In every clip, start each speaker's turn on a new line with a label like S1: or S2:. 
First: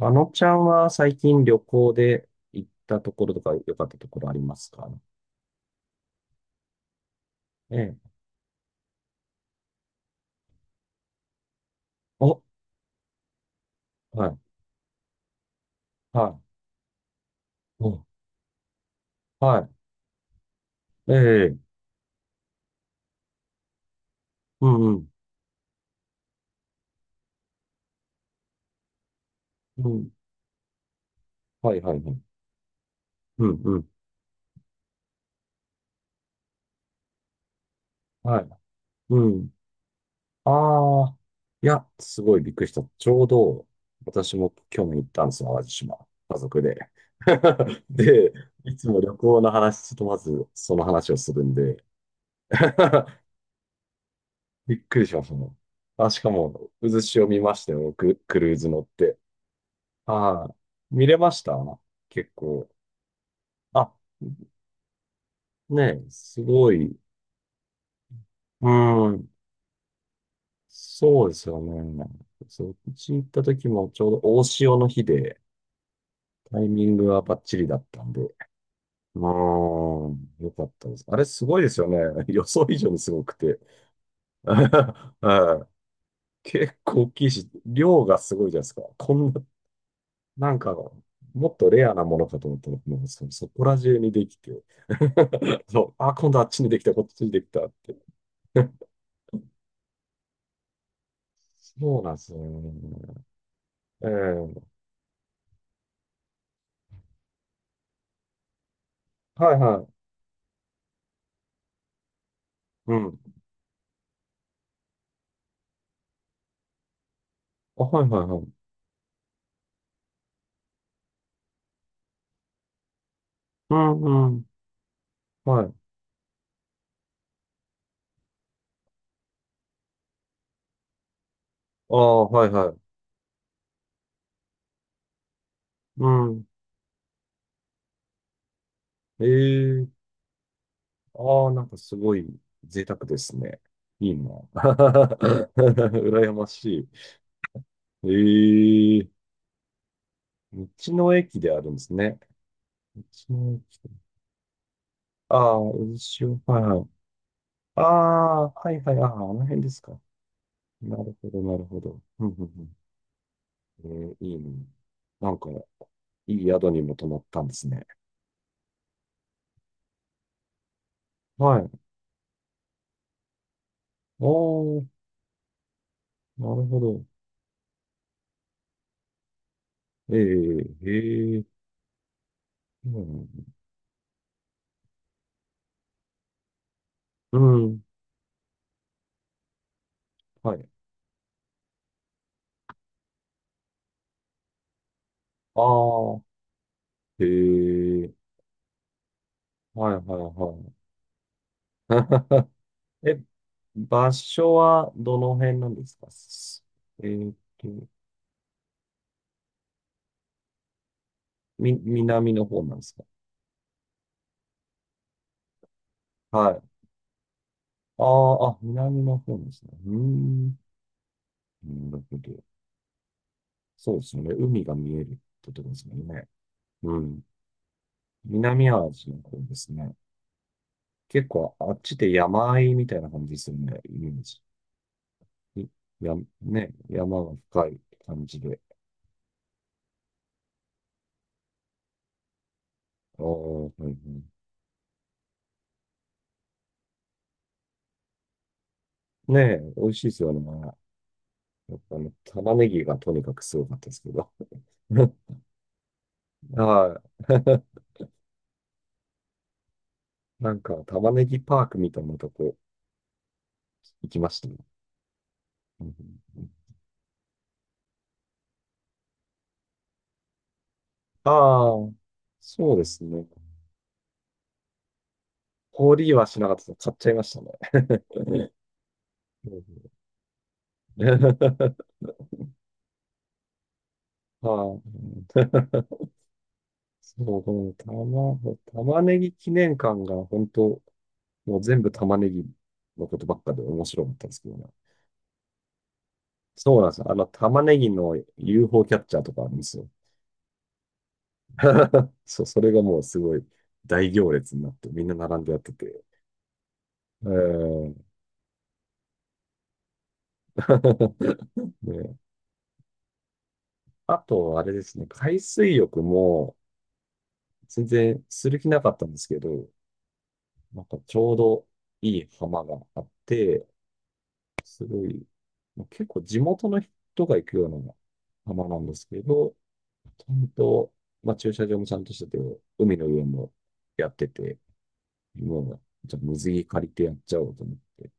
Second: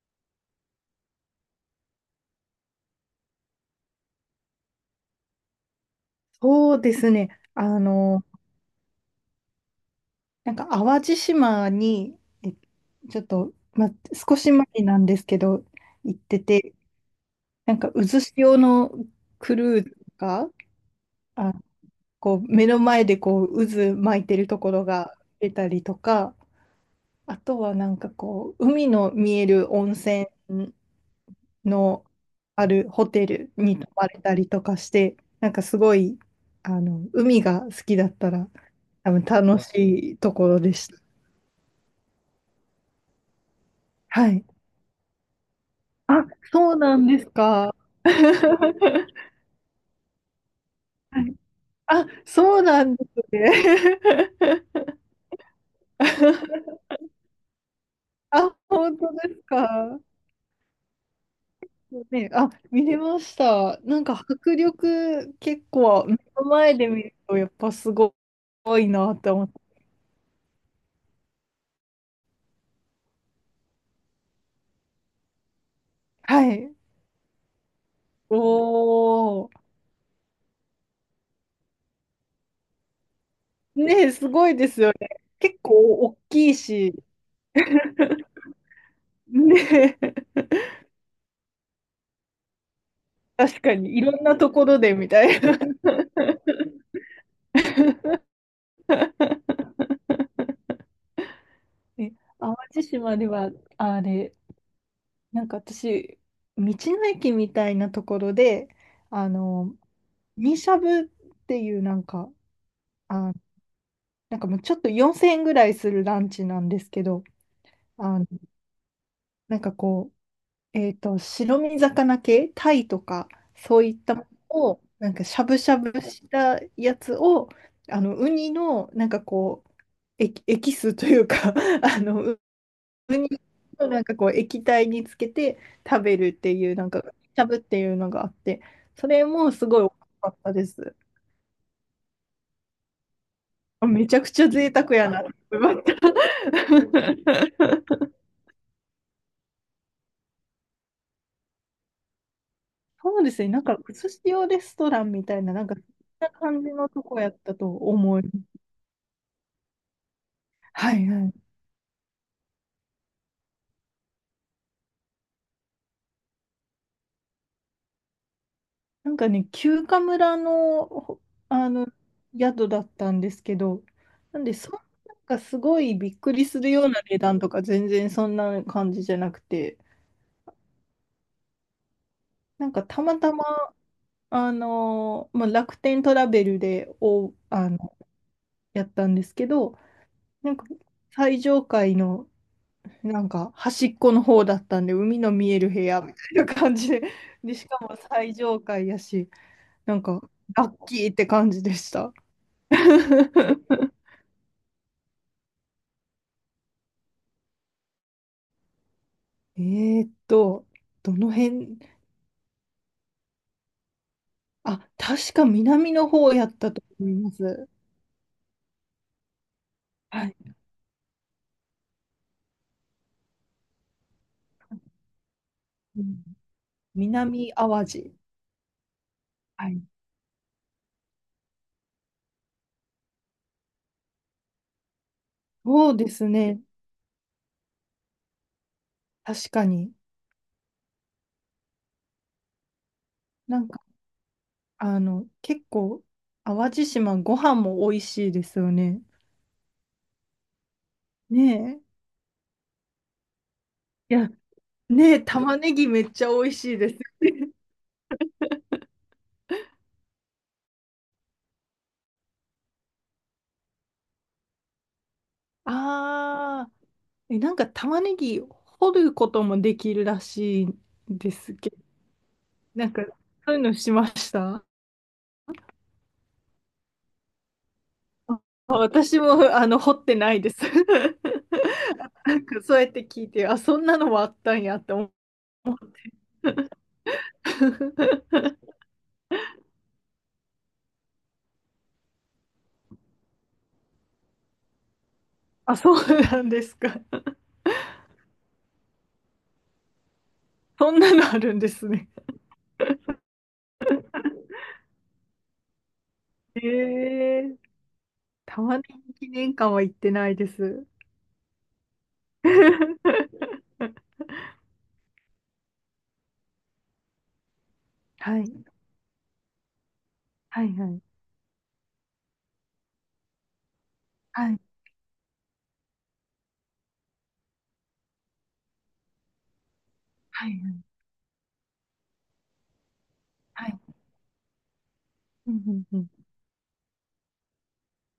S1: あのちゃんは最近旅行で行ったところとか良かったところありますかね。
S2: そうですね。
S1: え
S2: あ
S1: え。
S2: の、なんか淡路島に、
S1: お、
S2: ちょっと、
S1: は
S2: 少
S1: い、
S2: し前なんですけど、行っ
S1: は
S2: てて、なん
S1: い、
S2: か
S1: お、
S2: 渦潮のクル
S1: は
S2: ーズが、
S1: い、え
S2: あ、
S1: え、
S2: こう目の前でこう渦巻いてると
S1: う
S2: こ
S1: ん、
S2: ろ
S1: うん、
S2: が出たりとか、あとはなんかこう、海の見える
S1: う
S2: 温
S1: ん、
S2: 泉
S1: はい、はい、
S2: の
S1: はい、
S2: あるホテ
S1: う
S2: ル
S1: ん、う
S2: に
S1: ん、
S2: 泊まれたりとかして、なんかすごい、海が好きだった
S1: はい、
S2: ら、多
S1: う
S2: 分
S1: ん。
S2: 楽しいところでした。
S1: ああ、いや、すごいびっくりした。ちょうど、
S2: は
S1: 私
S2: い。
S1: も去年行ったんですよ、淡路島。
S2: あ、
S1: 家族
S2: そう
S1: で。
S2: なんですか。
S1: で、
S2: は
S1: いつも旅行の話とまずその話をす
S2: い。
S1: るんで。
S2: あ、そう なんですね。
S1: びっくりしましたね。あ、しかも、渦潮見ましたよ、僕、クルー
S2: あ、
S1: ズ乗っ
S2: 本当
S1: て。
S2: ですか。
S1: はい。見れました
S2: ね、
S1: 結
S2: あ、
S1: 構。
S2: 見れました。
S1: あ、
S2: なんか迫力結
S1: ね
S2: 構
S1: え、
S2: 目
S1: す
S2: の
S1: ご
S2: 前で
S1: い。
S2: 見るとやっぱすご
S1: う
S2: いなっ
S1: ん。
S2: て思って。
S1: そうですよね。そう、うち行った時もちょうど大潮の日で、
S2: は
S1: タイ
S2: い。
S1: ミングはバッチリだったんで。
S2: お
S1: うー
S2: お。
S1: ん、よかったです。あれすごいですよね。予想以上にすごくて。
S2: ね、す ごいですよね。結
S1: は
S2: 構大
S1: い。
S2: きい
S1: 結
S2: し、
S1: 構大きいし、量がすごいじゃないですか。こんな
S2: ね、
S1: なんか、もっとレアなものかと思ったら、もそ、そ
S2: 確
S1: こ
S2: か
S1: ら
S2: に
S1: 中
S2: い
S1: に
S2: ろん
S1: でき
S2: なと
S1: て、
S2: ころでみたいな。
S1: そう、あ、今度あっちにできた、こっちにできたって。そう
S2: え、
S1: なんですよ
S2: 淡
S1: ね。
S2: 路島では、あ
S1: え
S2: れ、
S1: え、
S2: なんか私、道の駅みたいなところで、あ
S1: はい
S2: の、
S1: は
S2: ミしゃぶっていうなんか、
S1: い。う
S2: あ、
S1: ん。
S2: なんかもうちょっと4000円ぐらいするランチなんですけど、
S1: あ、はい
S2: あ
S1: は
S2: の、
S1: いはい。
S2: なんかこう、白身魚系、タイとか、
S1: う
S2: そういったも
S1: んうん。
S2: のを、なんかしゃぶ
S1: は
S2: し
S1: い。
S2: ゃぶしたやつを、ウニの、なんかこう、エキスというか
S1: あ
S2: あの、
S1: あ、
S2: 普
S1: はいはい。
S2: 通になんかこう液体につけて食
S1: う
S2: べるっ
S1: ん。
S2: ていうなんかしゃぶっていうのがあってそれもすごい美
S1: ええ、
S2: 味しかったです。
S1: ああ、なんかすごい贅沢ですね。
S2: め
S1: いい
S2: ちゃく
S1: な。
S2: ちゃ贅沢やなって 思いました。
S1: 羨ましい。ええ、道の駅であるんですね。道
S2: そうですね、
S1: の
S2: なんか
S1: 駅。
S2: 寿司用レストランみ
S1: あ
S2: たいな、
S1: あ、
S2: なんかそん
S1: うし
S2: な
S1: はい
S2: 感じ
S1: はい。
S2: のとこやったと
S1: あ
S2: 思いま
S1: あ、
S2: す。
S1: はいはい、ああ、あの辺ですか。
S2: は
S1: な
S2: い
S1: る
S2: は
S1: ほ
S2: い。
S1: ど、なるほど。うんうんうん。えー、いいね。なんか、いい宿にも泊まったんですね。
S2: なんかね、休暇村の、
S1: はい。あ
S2: あ
S1: あ、
S2: の宿だったんですけど、なんでそんな、なんかすごいびっくり
S1: な
S2: す
S1: る
S2: る
S1: ほ
S2: ような
S1: ど。
S2: 値段とか全然そんな感じじゃなくて、
S1: ええ、ええ、
S2: なんか
S1: う
S2: たま
S1: ん。
S2: たま、まあ、楽天トラベルで、
S1: う
S2: あ
S1: ん、
S2: の、やったんですけど、な
S1: は
S2: んか
S1: い。
S2: 最上階のなんか端っこの方だったんで、海の見え
S1: あ
S2: る部屋みた
S1: あ、
S2: いな感じで、
S1: え
S2: で、しかも
S1: え、
S2: 最上階やし、
S1: はい
S2: な
S1: は
S2: ん
S1: い
S2: か
S1: は
S2: ラ
S1: い。
S2: ッキーって感じでした。
S1: え、場所はどの辺なんですかえーっと、
S2: えーっと、どの
S1: み、
S2: 辺、
S1: 南の方なんですか？
S2: あ、確か南の方や
S1: は
S2: った
S1: い。
S2: と思います。
S1: ああ、あ、南の方なんですね。うー
S2: はい。
S1: ん。なるほど。そうですね。海が見えるってことですも
S2: う
S1: ん
S2: ん。
S1: ね。うん。
S2: 南淡路。
S1: 南アジアの方で
S2: は
S1: す
S2: い。
S1: ね。結構あっちで山あいみたいな感じですよね。イメージ。
S2: そう
S1: い
S2: で
S1: や、
S2: すね。
S1: ね、山が深い感じで。
S2: 確かに。
S1: ああ、
S2: な
S1: は
S2: ん
S1: い
S2: か、
S1: はい。
S2: 結構、淡路島ご飯も美味しいですよね。
S1: ねえ、美味しいですよね。やっ
S2: ね
S1: ぱね、玉ねぎがとにかくすごかったですけ
S2: え。い
S1: ど。
S2: や、ねえ、玉ねぎめっちゃ美味しいです。
S1: はい。なんか、玉ねぎパークみたいなとこ行きましたね。うん。
S2: ああ、え、なんか玉ねぎ掘ることもできるらしいん
S1: あ
S2: ですけど、
S1: あ、そうで
S2: なん
S1: す
S2: か、
S1: ね。
S2: そういうのしました。
S1: 氷はしなかったです買っちゃいましたね。
S2: あ、私も、
S1: う
S2: 掘ってないです。
S1: ん。
S2: なんか、そうやって聞いて、あ、そんなのもあったんや
S1: は
S2: って思う。
S1: い。そう、この 玉、玉ねぎ記念館が本当、もう全部玉ねぎのことばっかで面白かったんですけどね。
S2: あ、そうなんです
S1: そうなんです
S2: か。
S1: よ。あの、玉ねぎの UFO キャッチャーとかあるんですよ。
S2: そんなのあるんですね。
S1: そう、それがもうすごい大行列になってみんな並んでやってて。
S2: え
S1: え
S2: え。
S1: ー。
S2: 玉ねぎ記念館は行ってないです。
S1: ね、あと、あれですね、海水浴も全然
S2: は
S1: する
S2: い、
S1: 気なかったんですけど、
S2: はい、
S1: なん
S2: は
S1: か
S2: い、
S1: ちょうどいい浜があって、
S2: はい、
S1: すごい、まあ結構地元の人が行くような浜なんですけど、ちゃん
S2: はい、
S1: と、まあ、駐車場もちゃんとしてて、海の上も
S2: はい、
S1: やってて、
S2: うん、
S1: もう、
S2: うん、うん、
S1: じゃあ水着借りてやっちゃおうと思って、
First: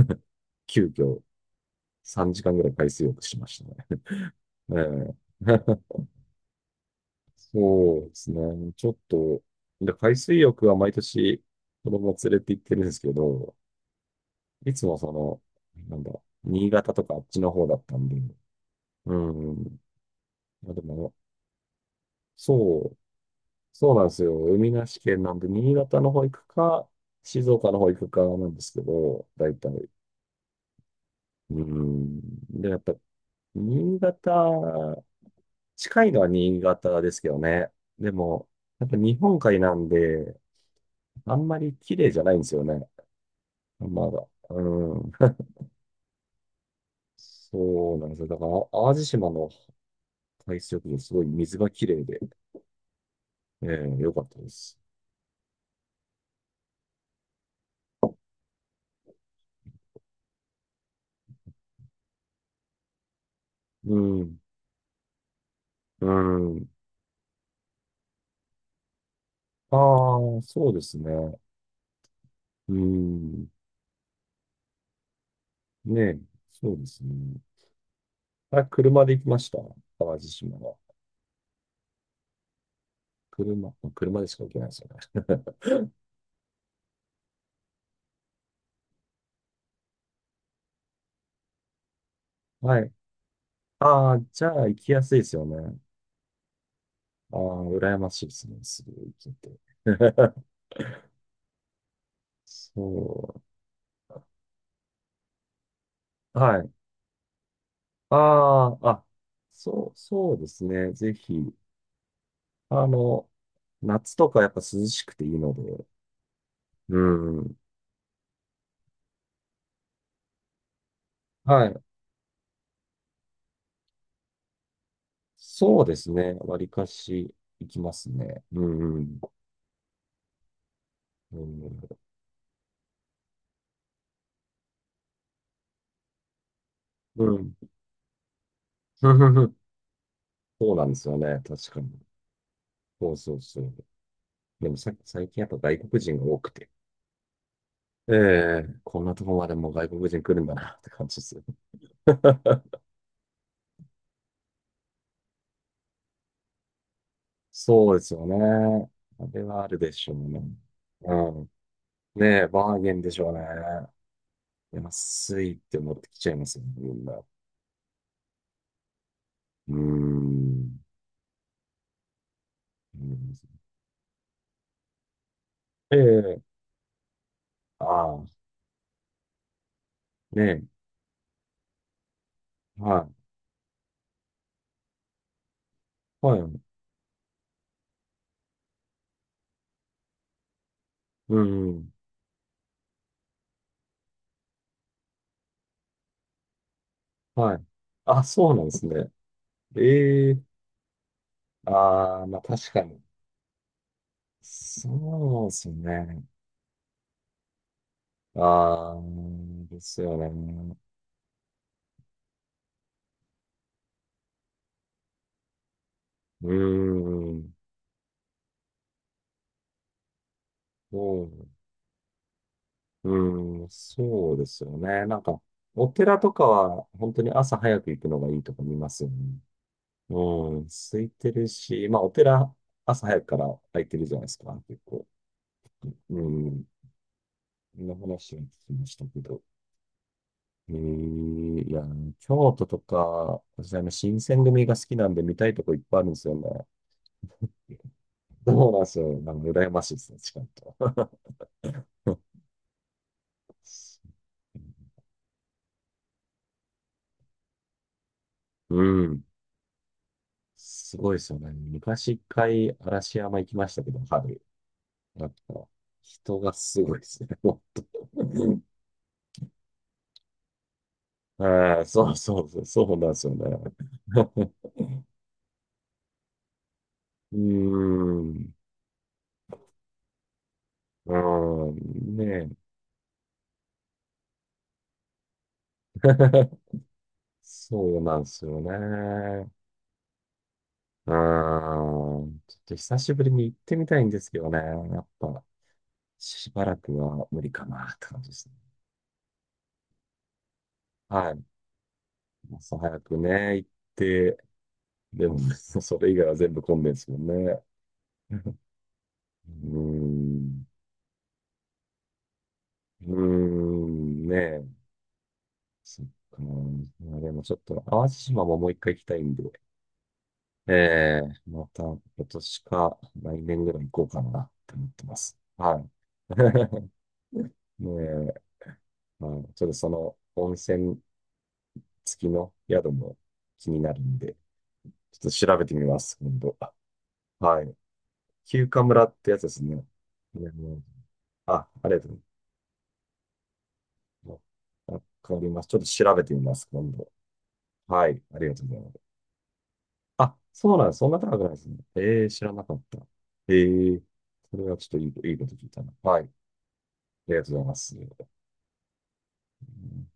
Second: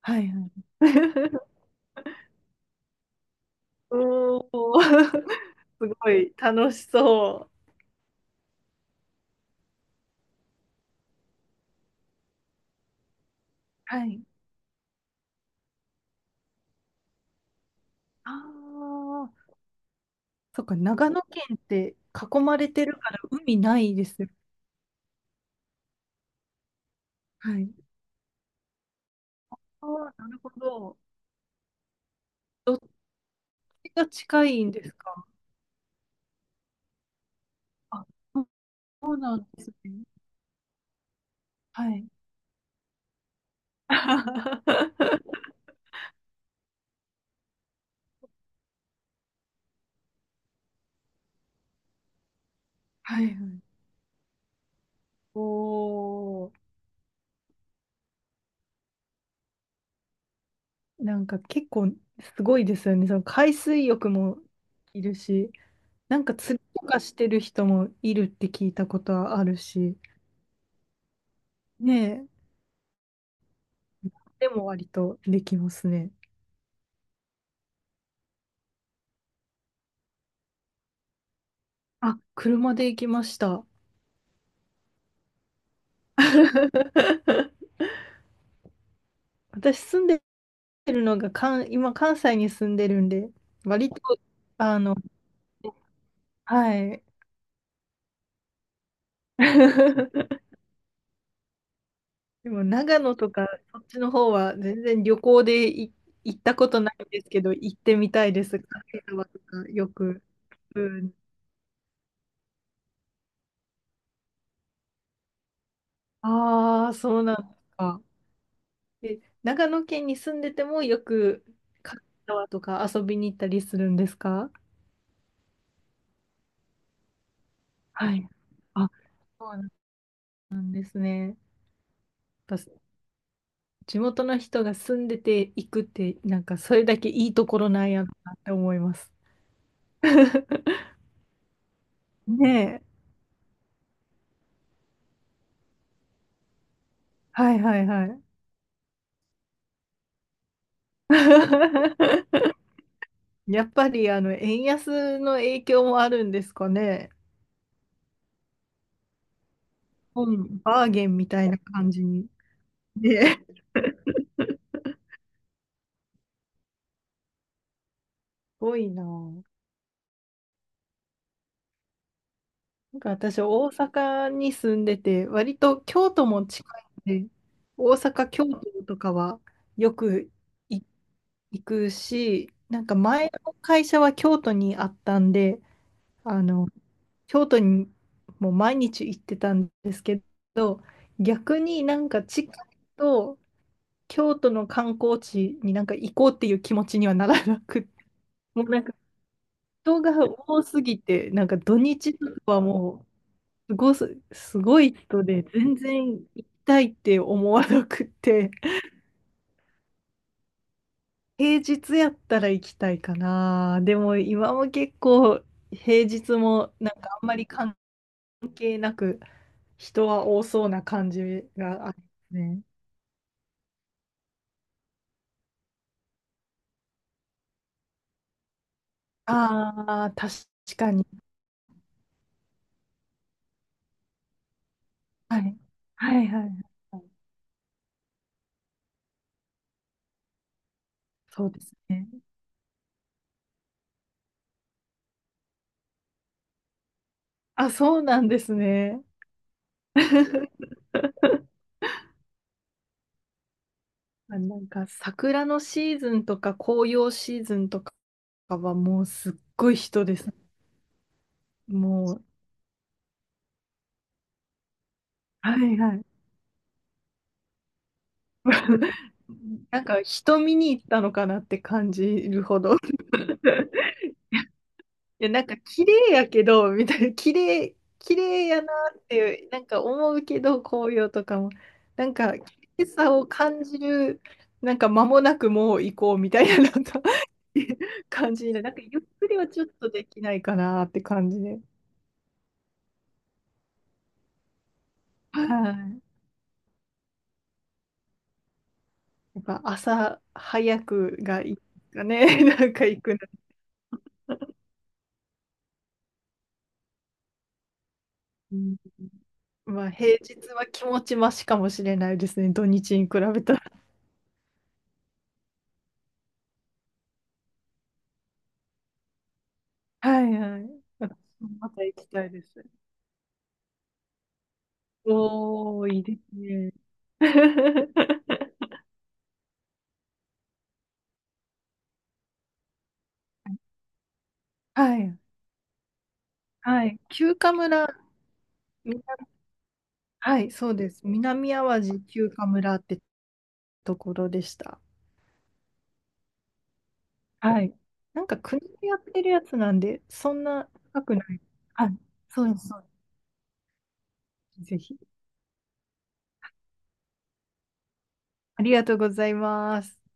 S2: はい、はい。
S1: 急遽 3時間ぐらい海水浴しまし
S2: お
S1: た
S2: お。
S1: ね。
S2: す
S1: ええ。
S2: ごい楽しそう。
S1: そうですね。ちょっと、で、海水浴は毎年子供連れて行ってるんですけど、
S2: はい。
S1: いつもその、なんだ、新潟とかあっちの方だったんで、
S2: あ
S1: う
S2: あ、
S1: ん、
S2: そっ
S1: まあ
S2: か、
S1: で
S2: 長
S1: も、
S2: 野県って囲まれて
S1: そ
S2: る
S1: う
S2: から海な
S1: そ
S2: い
S1: うな
S2: で
S1: んです
S2: すよ。
S1: よ。海なし県なんで、新潟の方行くか、静
S2: は
S1: 岡
S2: い。
S1: の方行くかなんですけど、大
S2: あ
S1: 体。
S2: あ、なるほど。
S1: うん。で、
S2: ど
S1: や
S2: っ
S1: っぱ、
S2: ち
S1: 新
S2: が
S1: 潟、
S2: 近いんですか？
S1: 近いのは新潟ですけどね。
S2: あ、
S1: でも、やっぱ
S2: そう
S1: 日
S2: な
S1: 本
S2: ん
S1: 海
S2: です
S1: なん
S2: ね。
S1: で、あんまり
S2: は
S1: 綺
S2: い。
S1: 麗じゃないんですよね。まだ。うん。そうなんですよ。だから、淡路島の海水浴場、すごい水が綺麗で、
S2: はいはい。
S1: ええ、良かったです。
S2: おお。なんか結構すごいですよね。その海水
S1: う
S2: 浴
S1: ん。
S2: もいるし、
S1: う
S2: なんか釣り
S1: ん。
S2: とかしてる人もいるって聞いたことはある
S1: あ
S2: し、
S1: あ、そうですね。
S2: ねえ、
S1: うん。
S2: でも割とできます
S1: ね
S2: ね。
S1: え、そうですね。あ、車で行きました。淡路島は。
S2: あ、車で行きまし
S1: 車、
S2: た。
S1: まあ車でしか行けないですよね。
S2: 私住んでるのが、今関西に 住ん
S1: は
S2: で
S1: い。
S2: るんで、割
S1: あ
S2: と、
S1: あ、じゃあ行
S2: あ
S1: き
S2: の、
S1: やすいですよね。
S2: はい。
S1: ああ、羨ましいですね。すぐ行けて。
S2: でも長野と
S1: そ
S2: かそっちの方は全然旅行で行
S1: う。
S2: った
S1: は
S2: こ
S1: い。
S2: とないんですけど、行ってみたいです。
S1: ああ、
S2: 軽井
S1: あ、
S2: 沢とかよく。
S1: そうです
S2: う
S1: ね。
S2: ん、
S1: ぜひ。あの、夏とかやっぱ涼しくていいので。
S2: ああ、
S1: う
S2: そうなんで
S1: ん。
S2: すか。え、長野県に住んでてもよく
S1: はい。
S2: 軽井沢とか遊びに行ったりするんですか？
S1: そうですね。わりかし行きます
S2: はい。
S1: ね。う
S2: あ、
S1: んうん。
S2: そうなんですね。
S1: う
S2: やっぱ地元の人が住んでて行くって、なんかそれだけ
S1: ん。
S2: い
S1: う
S2: いと
S1: ん。
S2: ころなんやなって思います。
S1: そう なんですよね。確かに。
S2: ねえ。
S1: そうそうそう。でもさ、最近やっぱ外国人が多くて。
S2: はいはいは
S1: え
S2: い。
S1: え、こんなとこまでもう外国人来るんだなって感じです。
S2: やっぱりあの円安の影響もあるんですかね。
S1: そうですよね。あれはあるでしょうね。
S2: 本バーゲ
S1: う
S2: ンみた
S1: ん。
S2: いな感じに。
S1: ねえ、バーゲ ンでしょうね。
S2: ね、す
S1: 安いって思ってきちゃいますよね、みんな。う
S2: ごいな。な
S1: ーん。
S2: ん
S1: う
S2: か
S1: ん、
S2: 私、大阪に住んでて、割と京都
S1: ええ、
S2: も近いんで、
S1: あ
S2: 大
S1: あ、
S2: 阪、京都とかはよく
S1: ねえ、
S2: い行くし、なんか
S1: はい、
S2: 前の会社は京都にあったんで、
S1: はい、
S2: あの、京都にもう毎日行ってたんですけど、
S1: う
S2: 逆に
S1: ん、
S2: なんか近いと、京都の観光地になんか行こうっていう気持ちにはなら
S1: は
S2: な
S1: い。
S2: くって、
S1: あ、そうな
S2: も
S1: ん
S2: う
S1: で
S2: なん
S1: す
S2: か
S1: ね。
S2: 人が
S1: ええ、
S2: 多すぎて、なんか土日
S1: ああ、
S2: と
S1: まあ
S2: かは
S1: 確かに。
S2: もうすごす、すごい人で、
S1: そうです
S2: 全然
S1: ね。
S2: 行きたいって思わなくって、
S1: ああ、ですよね。
S2: 平日やったら行きたいかな。でも今も結構平日
S1: うー
S2: もなんかあんまり
S1: ん、
S2: 関係なく人は多そうな感
S1: そう、
S2: じがあるね。
S1: うーん、そうですよね。なんか、お寺とかは、本当に朝早く行くのがいいとか見ますよね。
S2: ああ、確
S1: うん、
S2: か
S1: 空
S2: に。
S1: いてるし、まあ、お寺、朝早くから空いてるじゃないですか、結構。
S2: はい。
S1: う
S2: はいはい
S1: ん、
S2: はい。
S1: そんな話を聞きましたけど。え
S2: そうで
S1: ー、い
S2: す
S1: や、
S2: ね。
S1: 京都とか、私、あの、新選組が好きなんで見たいとこいっぱいあるんですよね。
S2: あ、そうなんです
S1: そうなんです
S2: ね。
S1: よ。なんか羨ましいですね、近い と。
S2: あ、なんか桜のシーズンとか紅葉シーズンとかは
S1: う
S2: もう
S1: ん。
S2: すっごい人です。
S1: すごいですよね。昔
S2: も
S1: 一
S2: う、
S1: 回嵐山行きましたけど、春。なん
S2: は
S1: か、
S2: いはい。
S1: 人がすごいですね。もう。
S2: なんか人見に行ったのか なって
S1: はい、
S2: 感じ
S1: そうそ
S2: る
S1: うそ
S2: ほ
S1: う、
S2: ど。い
S1: そうなんですよね。
S2: や、なんか綺麗やけど、みたいな、
S1: うー
S2: 綺麗
S1: ん。
S2: やなっていう、なんか思うけど、紅葉
S1: う
S2: とかも、
S1: ー
S2: なん
S1: ん。
S2: か
S1: ね
S2: 綺麗さを感じる、なんか間もなくもう
S1: え。
S2: 行こうみたいな、なんか
S1: そうなんで
S2: 感
S1: す
S2: じにな
S1: よ
S2: る。なんかゆっくりは
S1: ね。
S2: ちょっとできないかなって
S1: うー
S2: 感じで。
S1: ん。ちょっと久しぶりに行ってみたいんですけどね。やっ
S2: は
S1: ぱ、
S2: い。
S1: しばらくは無理かなって感じですね。
S2: やっぱ朝早く
S1: は
S2: が
S1: い。
S2: いいかね。なん
S1: 朝
S2: か
S1: 早
S2: 行く
S1: く
S2: の。
S1: ね、行って、でもね、それ以外は全部混んでるんですもんね。
S2: うん、
S1: うー
S2: まあ平日は
S1: ん、
S2: 気持ちましかもしれないですね。土日
S1: う
S2: に比
S1: ー
S2: べたら。
S1: ん、ねえ、そっか。まあでもちょっと、淡路島ももう一回行きたいんで、
S2: はいは
S1: え
S2: い。私
S1: え、
S2: も
S1: ま
S2: ま
S1: た
S2: た行
S1: 今
S2: きたいで
S1: 年
S2: す。
S1: か来年ぐらい行こうかなって思ってます。は
S2: おー、いいで
S1: い。
S2: すね。
S1: ねえ、まあ、ちょっとその温泉付きの宿も気になるんで、
S2: は
S1: ち
S2: い。
S1: ょっと調べてみます、今度。
S2: はい。休暇
S1: はい。
S2: 村。
S1: 休暇
S2: み
S1: 村っ
S2: な
S1: てやつですね。
S2: はい、
S1: ね、
S2: そうです。南
S1: あ、
S2: あ
S1: あ
S2: わ
S1: りが
S2: じ
S1: とうござい
S2: 休暇村ってところ
S1: ます。
S2: でした。
S1: あ、わかります。ちょっと調べてみます、今度。
S2: はい。
S1: はい、
S2: なんか
S1: ありが
S2: 国
S1: とうござい
S2: で
S1: ま
S2: や
S1: す。
S2: ってるやつなんで、そ
S1: あ、
S2: んな
S1: そうなんです。
S2: 高
S1: そん
S2: く
S1: な
S2: な
S1: 高
S2: い。
S1: くないですね。
S2: はい。
S1: えー、
S2: そ
S1: 知ら
S2: うで
S1: な
S2: す、
S1: か
S2: そ
S1: っ
S2: うで
S1: た。えー、そ
S2: す。
S1: れは
S2: ぜ
S1: ちょっ
S2: ひ。
S1: といいこと聞いたな。はい、ありがとうございます。う
S2: ありがとうございます。
S1: ん